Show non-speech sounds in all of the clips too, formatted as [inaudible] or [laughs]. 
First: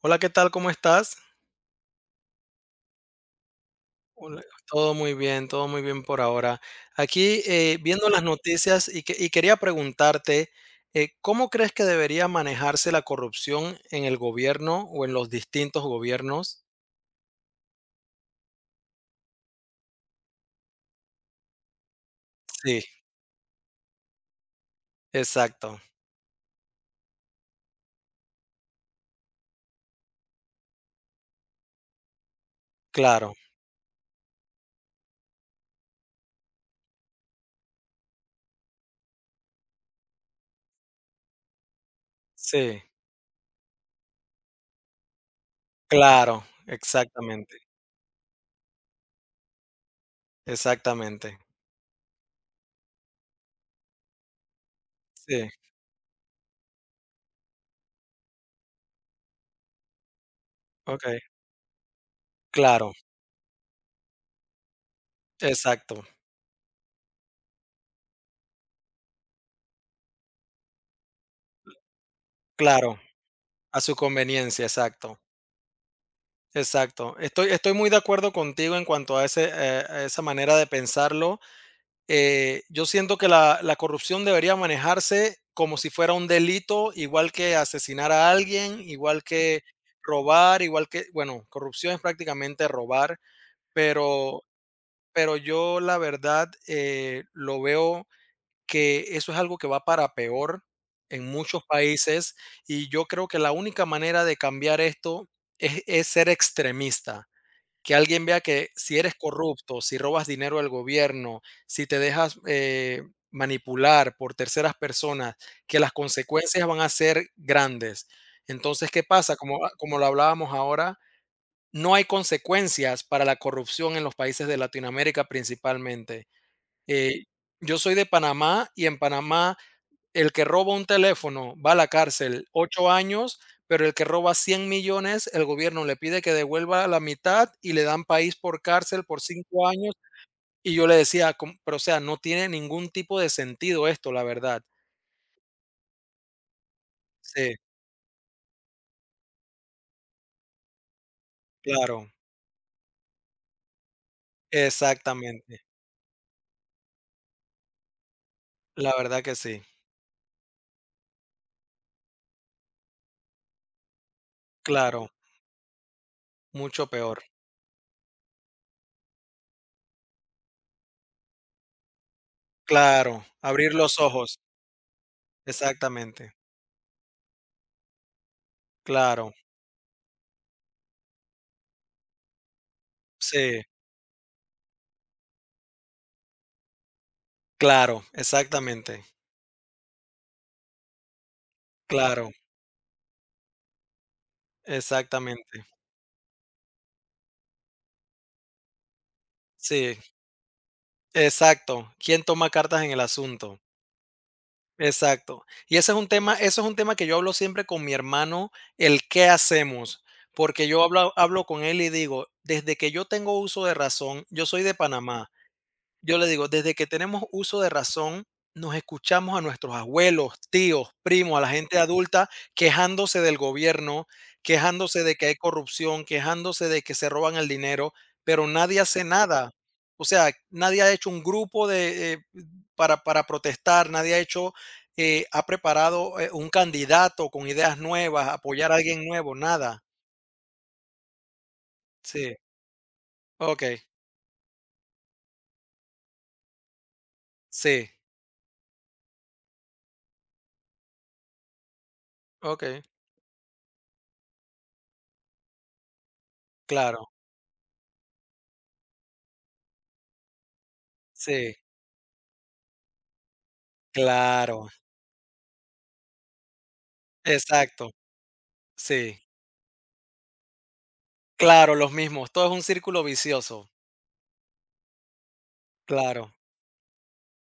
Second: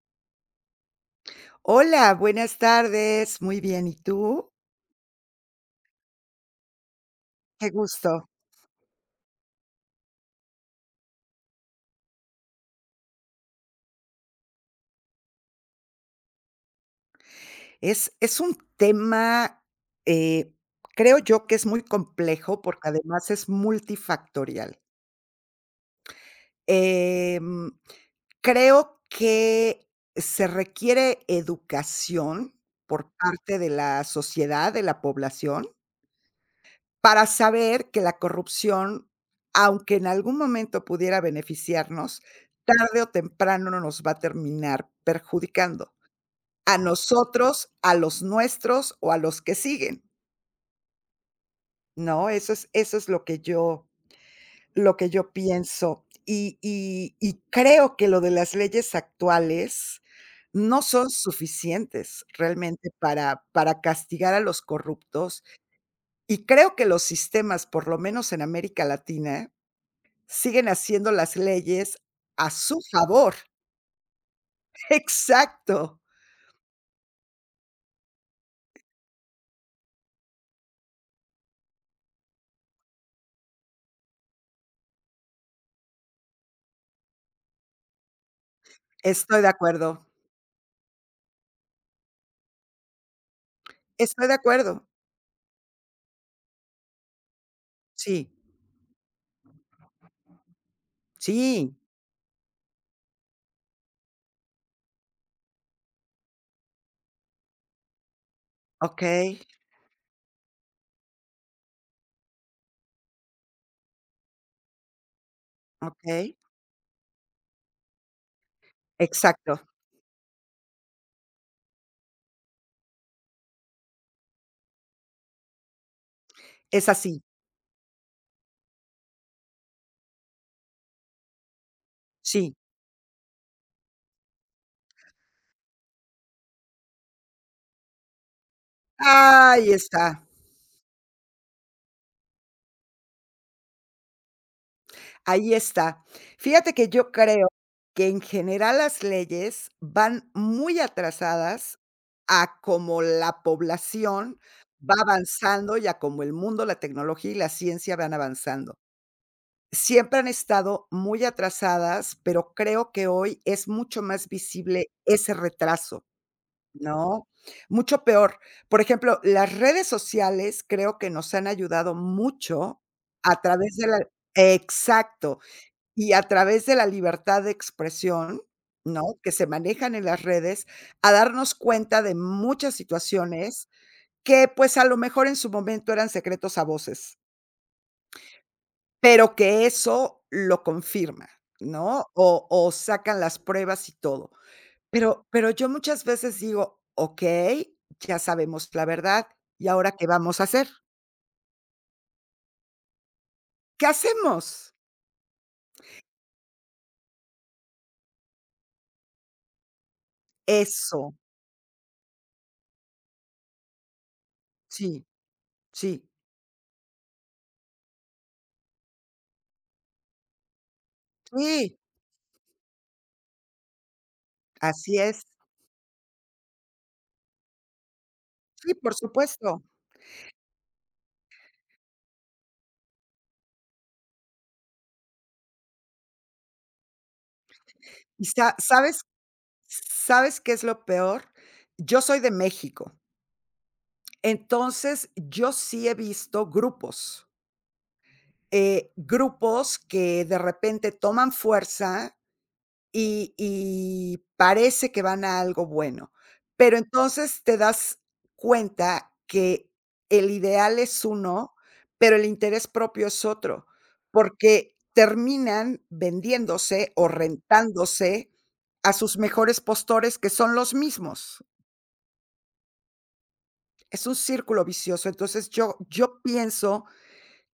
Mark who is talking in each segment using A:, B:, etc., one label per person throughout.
A: Hola, ¿qué tal? ¿Cómo estás?
B: Hola, buenas tardes. Muy bien, ¿y
A: Hola,
B: tú?
A: todo muy bien, todo muy bien por ahora. Aquí
B: Qué
A: viendo las
B: gusto.
A: noticias y, y quería preguntarte, ¿cómo crees que debería manejarse la corrupción en el gobierno o en los distintos gobiernos?
B: Es un tema, eh, creo yo que es muy complejo,
A: Sí.
B: porque además es multifactorial.
A: Exacto.
B: Em, creo que se requiere educación por
A: Claro.
B: parte de la sociedad, de la población, para saber que la corrupción, aunque en algún momento pudiera beneficiarnos,
A: Sí.
B: tarde o temprano nos va a terminar perjudicando,
A: Claro.
B: a
A: Exactamente.
B: nosotros, a los nuestros o a los que siguen,
A: Exactamente.
B: ¿no? Eso es lo que yo
A: Sí.
B: pienso. Y creo que lo de las leyes actuales no son
A: Ok.
B: suficientes realmente
A: Claro.
B: para castigar a los corruptos,
A: Exacto.
B: y creo que los sistemas, por lo menos en América Latina, siguen haciendo las leyes a su
A: Claro,
B: favor.
A: a su conveniencia,
B: [laughs]
A: exacto.
B: Exacto.
A: Exacto. Estoy muy de acuerdo contigo en cuanto a esa manera de pensarlo. Yo siento que la corrupción debería manejarse como si fuera un delito, igual que asesinar a alguien, igual
B: Estoy de
A: que
B: acuerdo,
A: robar, igual que, bueno, corrupción es prácticamente robar,
B: estoy de
A: pero,
B: acuerdo.
A: pero yo la verdad lo veo
B: Sí,
A: que eso es algo que va para peor en muchos
B: sí,
A: países y yo creo que la única manera de cambiar esto es ser extremista, que alguien vea que si eres
B: okey.
A: corrupto, si robas dinero al gobierno, si te dejas manipular por terceras personas, que las
B: Okey,
A: consecuencias van a ser grandes. Entonces, ¿qué pasa?
B: exacto,
A: Como lo hablábamos ahora, no hay consecuencias para la corrupción en los países de Latinoamérica principalmente.
B: es así,
A: Eh, yo soy de Panamá, y en Panamá el que roba un teléfono va a la cárcel
B: sí.
A: 8 años, pero el que roba 100 millones, el gobierno le pide que devuelva la mitad y le dan país por cárcel por 5
B: Ahí
A: años.
B: está,
A: Y yo le decía, com pero, o sea, no tiene ningún tipo de sentido esto, la verdad.
B: ahí está. Fíjate que yo creo
A: Sí,
B: que en general las leyes van muy atrasadas
A: claro,
B: a como la población va
A: exactamente.
B: avanzando y a como el mundo, la tecnología y la ciencia van avanzando.
A: La verdad que sí.
B: Siempre han estado muy atrasadas, pero creo que hoy es mucho más visible
A: Claro,
B: ese retraso.
A: mucho peor.
B: No, mucho peor. Por ejemplo, las redes sociales creo que nos han ayudado mucho
A: Claro,
B: a
A: abrir
B: través de la
A: los ojos.
B: exacto, y a
A: Exactamente.
B: través de la libertad de expresión, ¿no?,
A: Claro.
B: que se manejan en las redes, a darnos cuenta de muchas
A: Sí,
B: situaciones que, pues, a lo mejor en su momento eran secretos a voces,
A: claro, exactamente.
B: pero que eso lo confirma, ¿no?,
A: Claro,
B: o sacan las pruebas y todo. Pero
A: exactamente.
B: yo muchas veces digo: "Okey, ya sabemos la verdad, ¿y ahora
A: Sí.
B: qué vamos a hacer?
A: Exacto, ¿quién toma cartas en el asunto?
B: ¿Qué hacemos?".
A: Exacto. Y ese es un tema eso es un tema que yo hablo siempre con mi hermano, el qué hacemos, porque yo hablo
B: Eso,
A: hablo con él y digo: "Desde que yo tengo uso de razón, yo soy de
B: sí,
A: Panamá.
B: sí,
A: Yo le digo, desde que tenemos uso de razón, nos escuchamos a nuestros abuelos, tíos, primos, a la
B: sí,
A: gente adulta quejándose del gobierno,
B: así
A: quejándose de que
B: es.
A: hay corrupción, quejándose de que se roban el dinero, pero
B: Sí,
A: nadie
B: por
A: hace nada.
B: supuesto.
A: O sea, nadie ha hecho un grupo de, para protestar, nadie ha hecho, ha preparado un candidato con ideas
B: Y
A: nuevas,
B: sa
A: apoyar a
B: ¿sabes
A: alguien nuevo, nada."
B: sabes qué es lo peor? Yo soy de
A: Sí.
B: México,
A: Ok.
B: entonces yo sí he visto grupos,
A: Sí,
B: grupos que de repente toman fuerza.
A: ok,
B: Y parece que van a algo bueno. Pero
A: claro.
B: entonces te das cuenta que el ideal es uno,
A: Sí,
B: pero el interés propio es otro,
A: claro,
B: porque terminan vendiéndose o
A: exacto.
B: rentándose a
A: Sí,
B: sus mejores postores, que son los mismos.
A: claro, los mismos. Todo es un círculo vicioso.
B: Es un círculo vicioso. Entonces, yo
A: Claro,
B: pienso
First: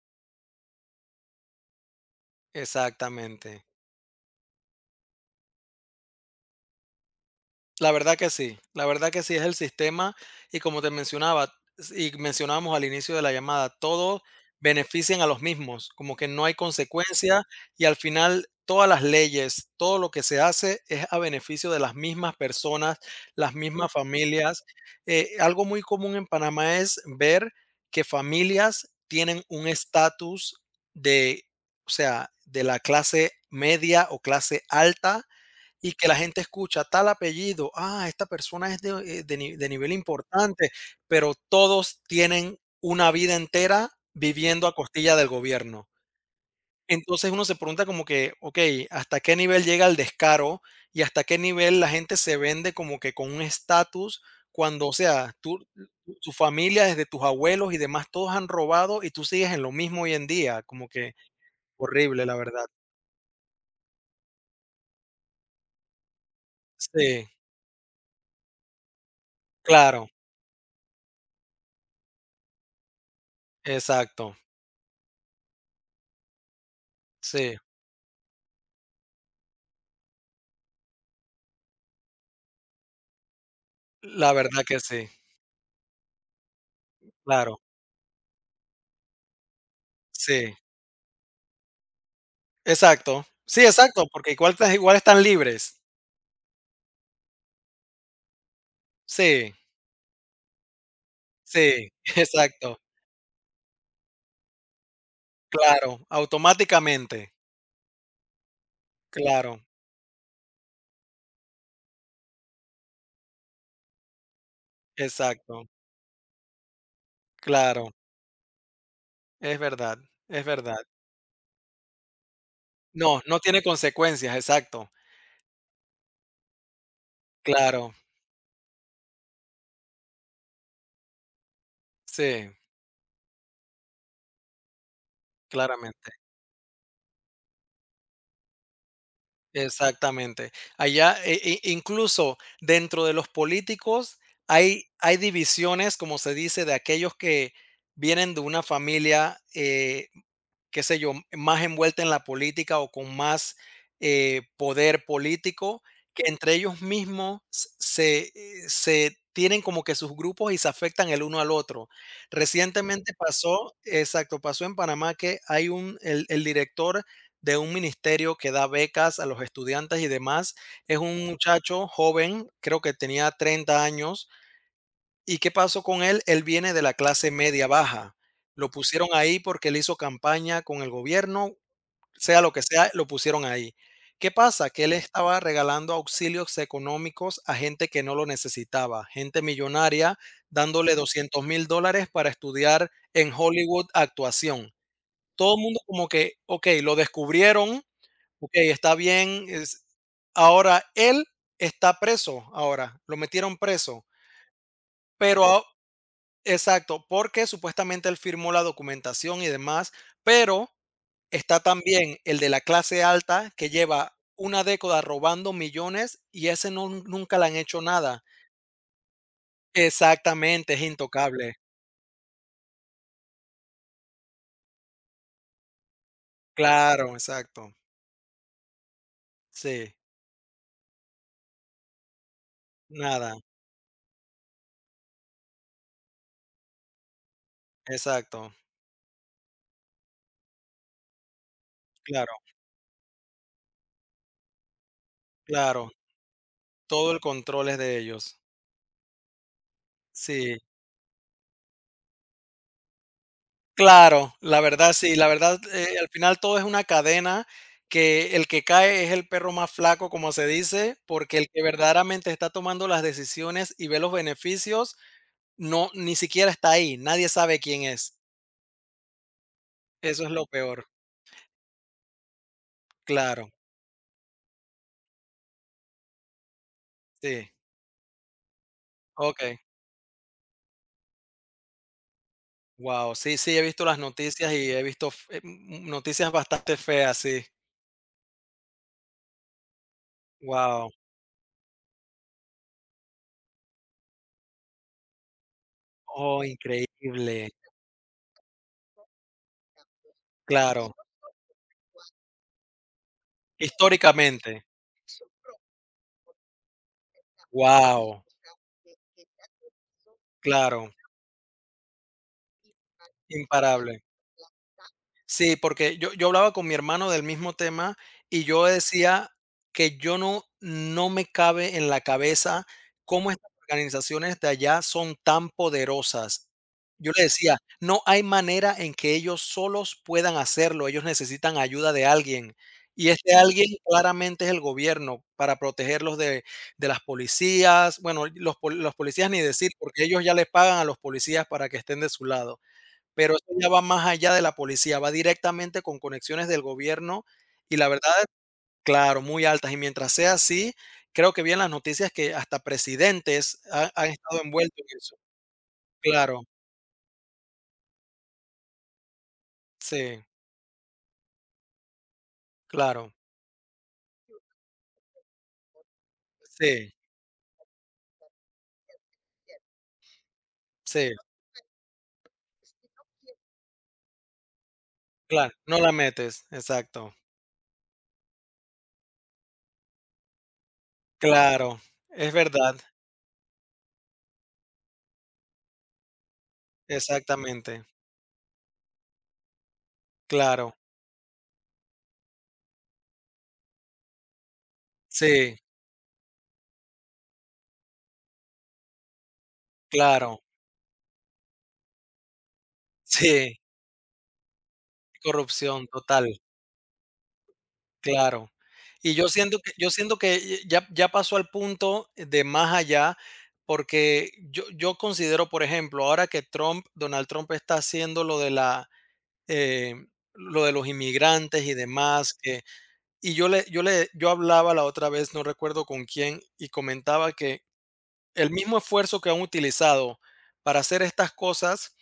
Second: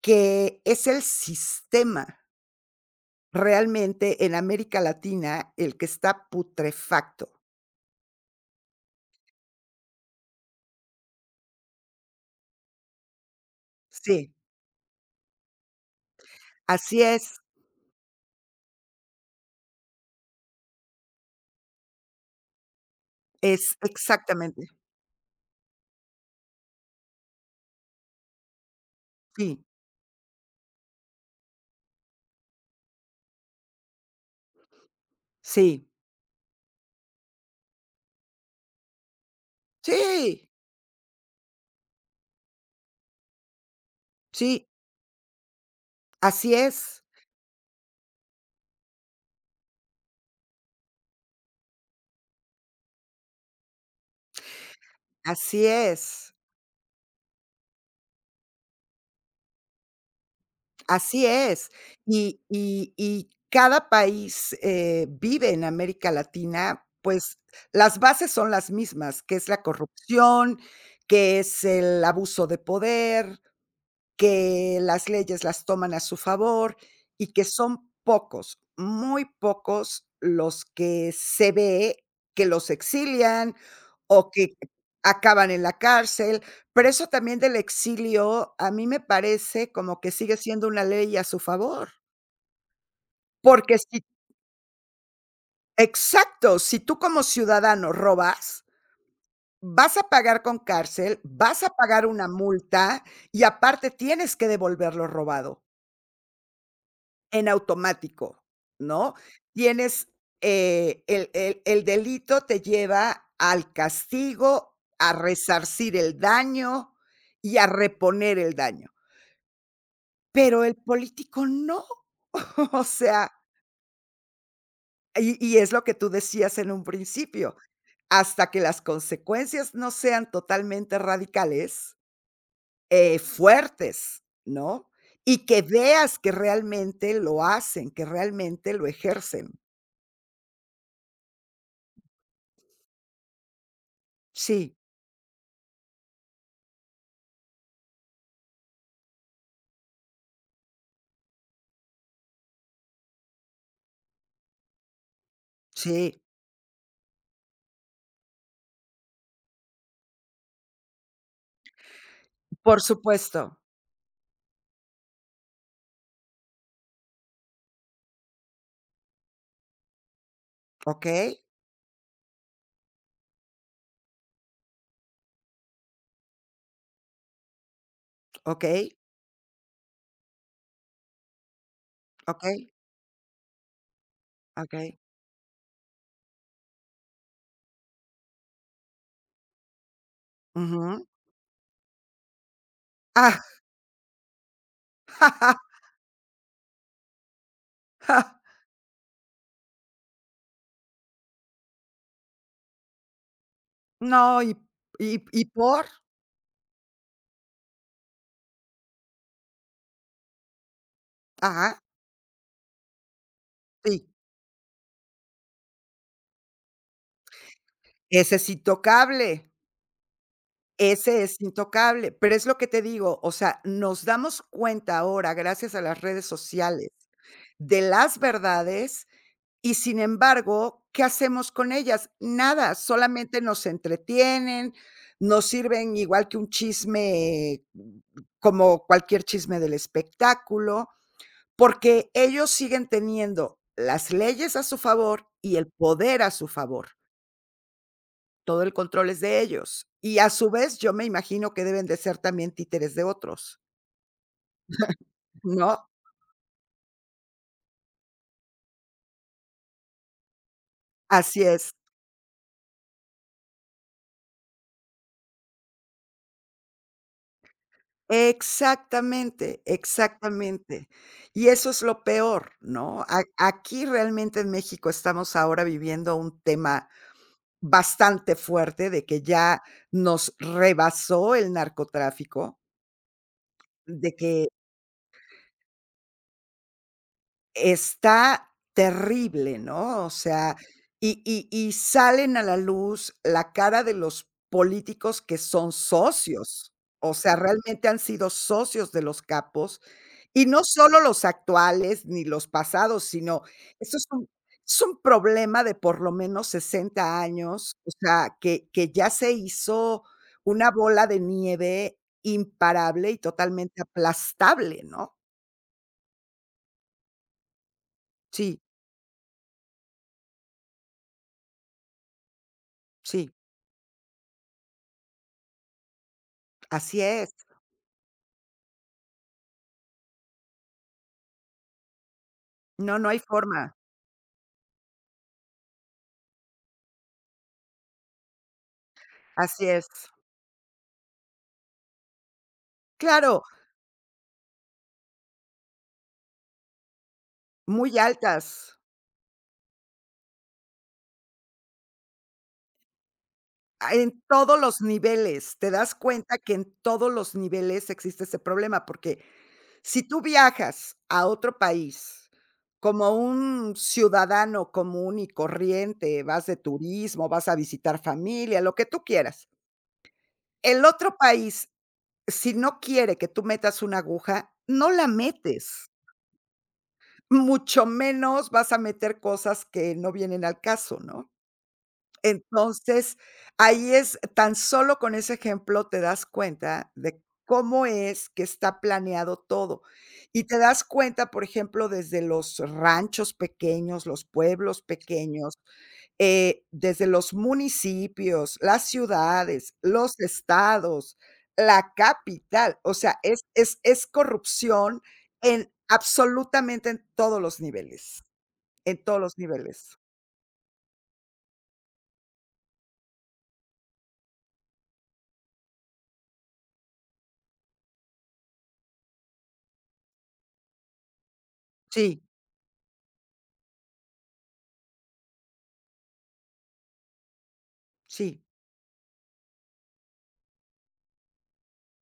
B: que es el sistema
A: exactamente.
B: realmente en América Latina el que está putrefacto.
A: La verdad que sí, la verdad que sí es el sistema, y como te mencionaba s y mencionábamos al inicio de la llamada, todos
B: Sí.
A: benefician a los mismos, como que no hay
B: Así
A: consecuencia, y al final todas las leyes, todo lo que se hace es a beneficio de las mismas personas, las
B: es
A: mismas familias.
B: exactamente.
A: Algo muy común en Panamá es ver que familias tienen
B: Sí,
A: un estatus de, o sea, de la clase media o clase alta,
B: sí,
A: y que la gente escucha tal apellido, ah, esta persona es de, de nivel
B: sí,
A: importante, pero todos tienen una vida entera viviendo
B: sí,
A: a costilla del gobierno.
B: así es,
A: Entonces uno se pregunta como que, ok, ¿hasta qué nivel llega el descaro y hasta qué nivel la gente se vende como que con un estatus cuando, o sea, tú,
B: así
A: tu
B: es,
A: familia, desde tus abuelos y demás, todos han robado y tú sigues en lo mismo hoy en día? Como que
B: así es.
A: horrible, la
B: Y
A: verdad.
B: y y cada país, vive en América Latina,
A: Sí,
B: pues, las bases son las mismas, que es la
A: claro,
B: corrupción, que es el abuso de poder,
A: exacto,
B: que las leyes las toman a su favor y que
A: sí.
B: son pocos, muy pocos los que se ve que los exilian o
A: La
B: que
A: verdad que sí,
B: acaban en la cárcel, pero eso también del
A: claro,
B: exilio a mí me parece como que sigue
A: sí,
B: siendo una ley a su favor,
A: exacto. Sí,
B: porque
A: exacto, porque igual están libres.
B: exacto, si tú como ciudadano robas,
A: Sí,
B: vas a pagar con cárcel, vas a
A: sí,
B: pagar
A: [laughs]
B: una
A: exacto,
B: multa y aparte tienes que devolver lo robado.
A: claro, automáticamente,
B: En automático, ¿no?
A: claro,
B: Tienes, el delito te lleva al castigo, a
A: exacto,
B: resarcir el daño y a
A: claro,
B: reponer el daño,
A: es verdad, es
B: pero el
A: verdad.
B: político no, [laughs] o
A: No,
B: sea,
A: no tiene consecuencias, exacto,
B: y es lo que tú decías en un principio,
A: claro,
B: hasta que las consecuencias no sean totalmente radicales,
A: sí,
B: fuertes, ¿no? Y que
A: claramente,
B: veas que realmente lo hacen, que realmente lo ejercen.
A: exactamente. Allá, incluso dentro de los políticos
B: Sí.
A: hay divisiones, como se dice, de aquellos que vienen de una familia, qué sé yo, más envuelta en la política o con más poder político,
B: Sí,
A: que entre ellos mismos se tienen como que sus grupos y se afectan el uno al otro.
B: por
A: Recientemente
B: supuesto.
A: pasó, exacto, pasó en Panamá que hay el director de un ministerio que da becas a los estudiantes y demás, es un
B: Okey,
A: muchacho joven, creo que tenía 30 años. ¿Y qué pasó con él? Él viene de la clase media baja. Lo
B: okey,
A: pusieron ahí porque él hizo campaña con el gobierno, sea lo
B: okey,
A: que sea, lo pusieron ahí. ¿Qué pasa? Que él
B: okey.
A: estaba regalando auxilios económicos a gente que no lo necesitaba, gente millonaria, dándole
B: Ujú.
A: $200,000 para estudiar en
B: Ah.
A: Hollywood actuación. Todo el
B: [laughs]
A: mundo como que, ok, lo descubrieron, ok, está bien. Ahora él está preso, ahora lo metieron preso,
B: No, y y
A: pero,
B: y
A: a-
B: por
A: Exacto, porque supuestamente él firmó la documentación y demás, pero está
B: ajá,
A: también el de la clase alta que
B: sí,
A: lleva una década robando millones, y ese no, nunca le han hecho nada.
B: ese es intocable,
A: Exactamente, es
B: ese es
A: intocable.
B: intocable, pero es lo que te digo, o sea, nos damos cuenta ahora, gracias a las redes sociales,
A: Claro, exacto.
B: de las verdades. Y
A: Sí,
B: sin embargo, ¿qué hacemos con ellas? Nada,
A: nada,
B: solamente nos entretienen, nos sirven igual que un chisme,
A: exacto.
B: como cualquier chisme del espectáculo, porque
A: Claro,
B: ellos siguen teniendo las leyes a su favor y el
A: claro.
B: poder a su favor.
A: Todo el control es de ellos.
B: Todo el control es de ellos. Y a su
A: Sí.
B: vez, yo me imagino que deben de ser también títeres de otros,
A: Claro, la verdad sí, la verdad,
B: ¿no?
A: al final todo es una cadena, que el que cae es el perro más flaco, como se dice, porque
B: Así
A: el que
B: es.
A: verdaderamente está tomando las decisiones y ve los beneficios, no, ni siquiera está ahí, nadie sabe quién es.
B: Exactamente,
A: Eso es lo peor.
B: exactamente. Y eso es lo peor, ¿no? A
A: Claro,
B: aquí realmente en México estamos ahora viviendo un tema
A: sí,
B: bastante fuerte de que
A: okey.
B: ya nos rebasó el narcotráfico,
A: Wow. Sí, sí, he visto las
B: de que
A: noticias y he visto noticias bastante feas, sí.
B: Está terrible, ¿no? O sea,
A: Wow.
B: y salen a la luz la cara de los políticos que son
A: Oh,
B: socios, o sea,
A: increíble.
B: realmente han sido socios de los capos, y no
A: Claro,
B: solo los actuales ni los pasados, sino esto es un
A: históricamente.
B: es un problema de por lo menos 60 años, o
A: Wow.
B: sea, que ya se hizo una
A: Claro,
B: bola de nieve imparable y totalmente
A: imparable.
B: aplastable, ¿no?
A: Sí, porque yo hablaba con mi hermano del mismo tema, y
B: Sí,
A: yo decía que yo no no me cabe en la cabeza cómo
B: sí,
A: estas organizaciones de allá son tan poderosas.
B: así
A: Yo le
B: es.
A: decía: "No hay manera en que ellos solos puedan hacerlo, ellos necesitan ayuda de alguien".
B: No,
A: Y
B: no hay
A: este alguien
B: forma.
A: claramente es el gobierno, para protegerlos de las policías, bueno, los policías ni
B: Así
A: decir,
B: es.
A: porque ellos ya les pagan a los policías para que estén de su lado. Pero
B: Claro,
A: eso ya va más allá de la policía, va directamente con conexiones del gobierno, y la
B: muy
A: verdad
B: altas,
A: claro, muy altas. Y mientras sea así, creo que vi en las noticias que hasta presidentes ha
B: ah,
A: han
B: en
A: estado
B: todos
A: envueltos
B: los
A: en eso.
B: niveles. Te das cuenta
A: Claro,
B: que en todos los niveles existe ese problema, porque si tú
A: sí,
B: viajas a otro país como
A: claro,
B: un ciudadano común y corriente, vas de
A: sí,
B: turismo, vas a visitar familia, lo que tú quieras. El
A: sí,
B: otro país, si no quiere que tú metas una aguja, no la
A: claro, no
B: metes,
A: la metes, exacto.
B: mucho menos vas a meter cosas que no vienen al caso, ¿no?
A: Claro, es verdad,
B: Entonces, ahí es tan solo con ese ejemplo te das cuenta de
A: exactamente,
B: cómo es que está planeado todo. Y te
A: claro,
B: das cuenta, por ejemplo, desde los ranchos pequeños, los pueblos pequeños,
A: sí,
B: desde los municipios, las ciudades, los
A: claro,
B: estados, la capital. O sea, es
A: sí,
B: es es corrupción en
A: corrupción total.
B: absolutamente en todos los niveles,
A: Claro.
B: en
A: Y
B: todos
A: yo
B: los
A: siento que yo
B: niveles.
A: siento que ya pasó al punto de más allá, porque yo considero, por ejemplo, ahora que Trump Donald Trump está haciendo lo de la, eh, lo de los inmigrantes y
B: Sí,
A: demás, que y yo hablaba la otra vez, no recuerdo con quién, y comentaba que
B: sí.
A: el mismo esfuerzo que han utilizado para hacer estas cosas,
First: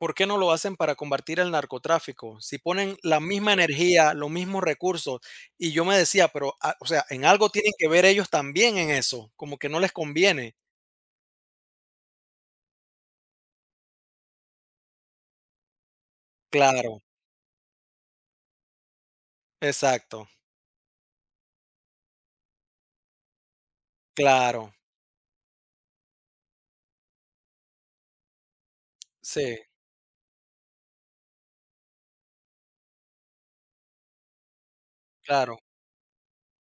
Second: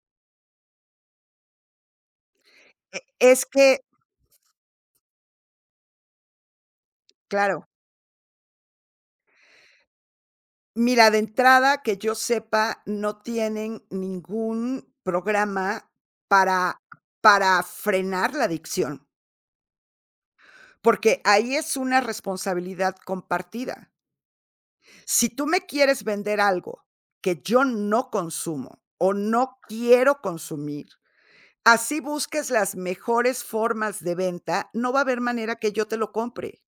A: ¿por qué no lo hacen para combatir el narcotráfico? Si ponen la
B: E es
A: misma
B: que
A: energía, los mismos recursos, y yo me decía, pero, ah, o sea, en algo
B: Claro.
A: tienen que ver ellos también en eso, como que no les conviene.
B: Mira, de entrada, que yo sepa, no tienen ningún programa para
A: Claro,
B: para frenar la adicción,
A: exacto,
B: porque ahí es una responsabilidad compartida.
A: claro,
B: Si tú me quieres vender algo que yo no consumo o
A: sí,
B: no quiero consumir, así busques las mejores formas de venta, no va a haber manera
A: claro,
B: que yo te lo compre.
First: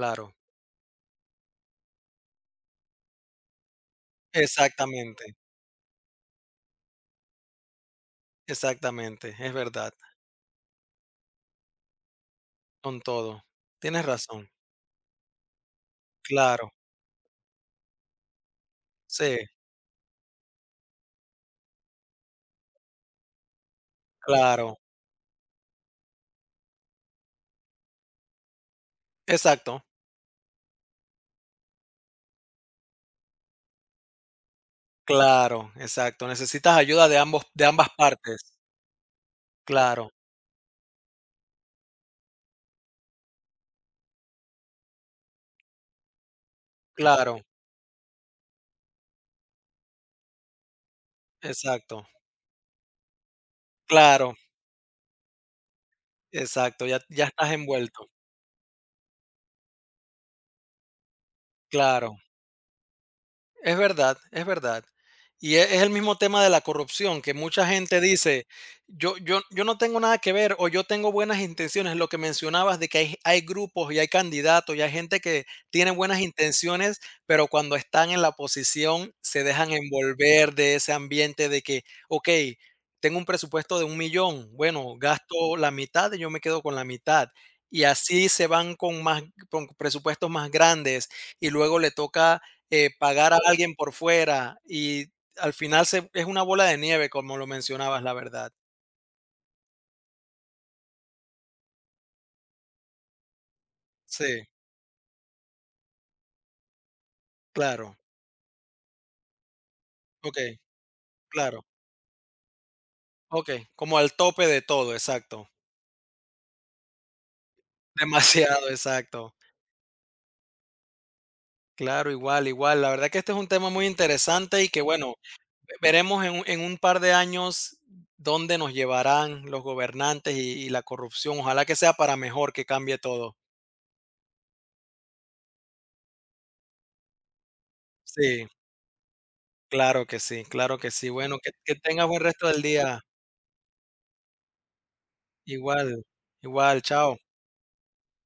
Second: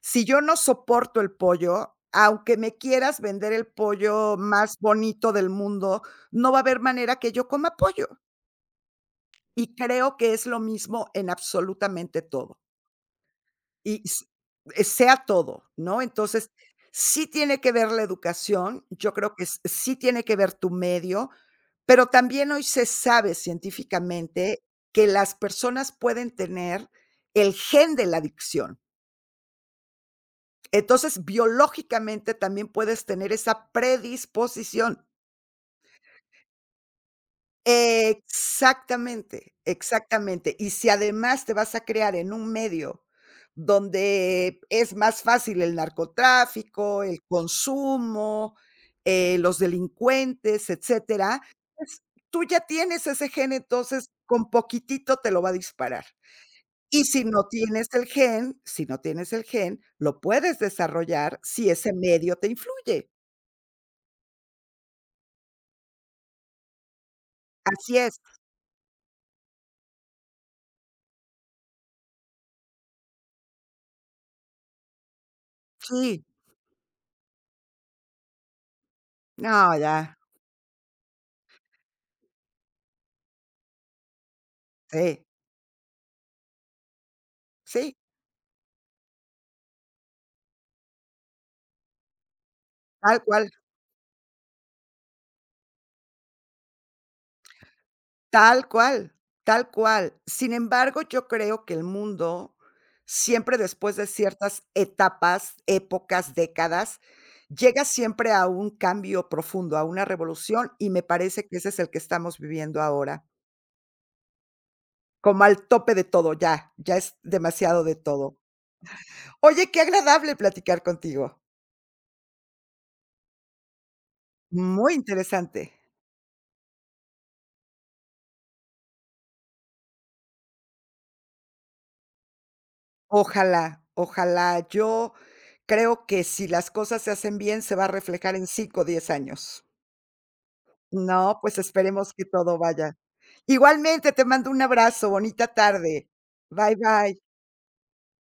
B: Si yo no soporto el pollo, aunque me quieras vender el pollo más bonito
A: exactamente,
B: del mundo, no va a haber manera que yo coma pollo.
A: exactamente, es
B: Y
A: verdad,
B: creo que es lo mismo en absolutamente todo.
A: con todo.
B: Y
A: Tienes
B: s
A: razón,
B: sea todo, ¿no? Entonces,
A: claro,
B: sí tiene que ver la educación, yo creo
A: sí,
B: que s sí tiene que ver tu medio, pero también hoy se sabe científicamente
A: claro,
B: que las personas pueden tener el gen de la adicción.
A: exacto,
B: Entonces, biológicamente también puedes tener esa predisposición.
A: claro, exacto. Necesitas ayuda de ambos, de ambas partes.
B: Exactamente,
A: Claro,
B: exactamente. Y si además te vas a crear en un medio donde es más fácil el narcotráfico, el
A: claro,
B: consumo, los delincuentes, etcétera, pues,
A: exacto,
B: tú ya tienes ese gen, entonces
A: claro.
B: con poquitito te lo va a disparar.
A: Exacto, ya
B: Y si
A: ya
B: no
A: estás
B: tienes el
A: envuelto,
B: gen si no tienes el gen, lo puedes desarrollar si ese
A: claro.
B: medio te influye.
A: Es verdad, es verdad. Y es el mismo tema de la corrupción, que mucha
B: Así
A: gente
B: es,
A: dice, yo no tengo nada que ver, o yo tengo buenas intenciones, lo que mencionabas de que hay grupos y hay candidatos y hay gente que tiene buenas
B: sí,
A: intenciones, pero cuando están en la posición se dejan
B: no, ya,
A: envolver de ese ambiente de que, ok, tengo un presupuesto de 1 millón, bueno,
B: sí,
A: gasto la mitad y yo me quedo con la mitad. Y
B: sí,
A: así se van con más, con presupuestos más grandes, y luego le toca
B: tal
A: pagar a
B: cual,
A: alguien por fuera, y al final se es una bola de nieve, como lo mencionabas, la verdad.
B: tal cual, tal cual. Sin embargo, yo creo que el mundo siempre después de
A: Sí,
B: ciertas etapas, épocas, décadas, llega
A: claro.
B: siempre a un cambio profundo, a una
A: Okey,
B: revolución, y me parece que
A: claro.
B: ese es el que estamos viviendo ahora,
A: Okey, como al tope de todo,
B: como
A: exacto.
B: al tope de todo, ya, ya es demasiado de
A: [laughs]
B: todo.
A: Demasiado, exacto.
B: Oye, qué agradable platicar contigo,
A: Claro, igual, igual. La verdad que este es un tema muy interesante y que,
B: muy
A: bueno,
B: interesante.
A: ve veremos en un par de años dónde nos llevarán los gobernantes y la corrupción. Ojalá que sea para mejor, que cambie todo.
B: Ojalá, ojalá. Yo creo que si las cosas se hacen bien, se va a reflejar en
A: Sí,
B: 5, o 10 años.
A: claro que sí, claro que sí. Bueno,
B: No,
A: que
B: pues
A: que tengas
B: esperemos
A: buen
B: que
A: resto
B: todo
A: del
B: vaya.
A: día.
B: Igualmente, te mando un abrazo, bonita
A: Igual,
B: tarde. Bye,
A: igual, chao.
B: bye.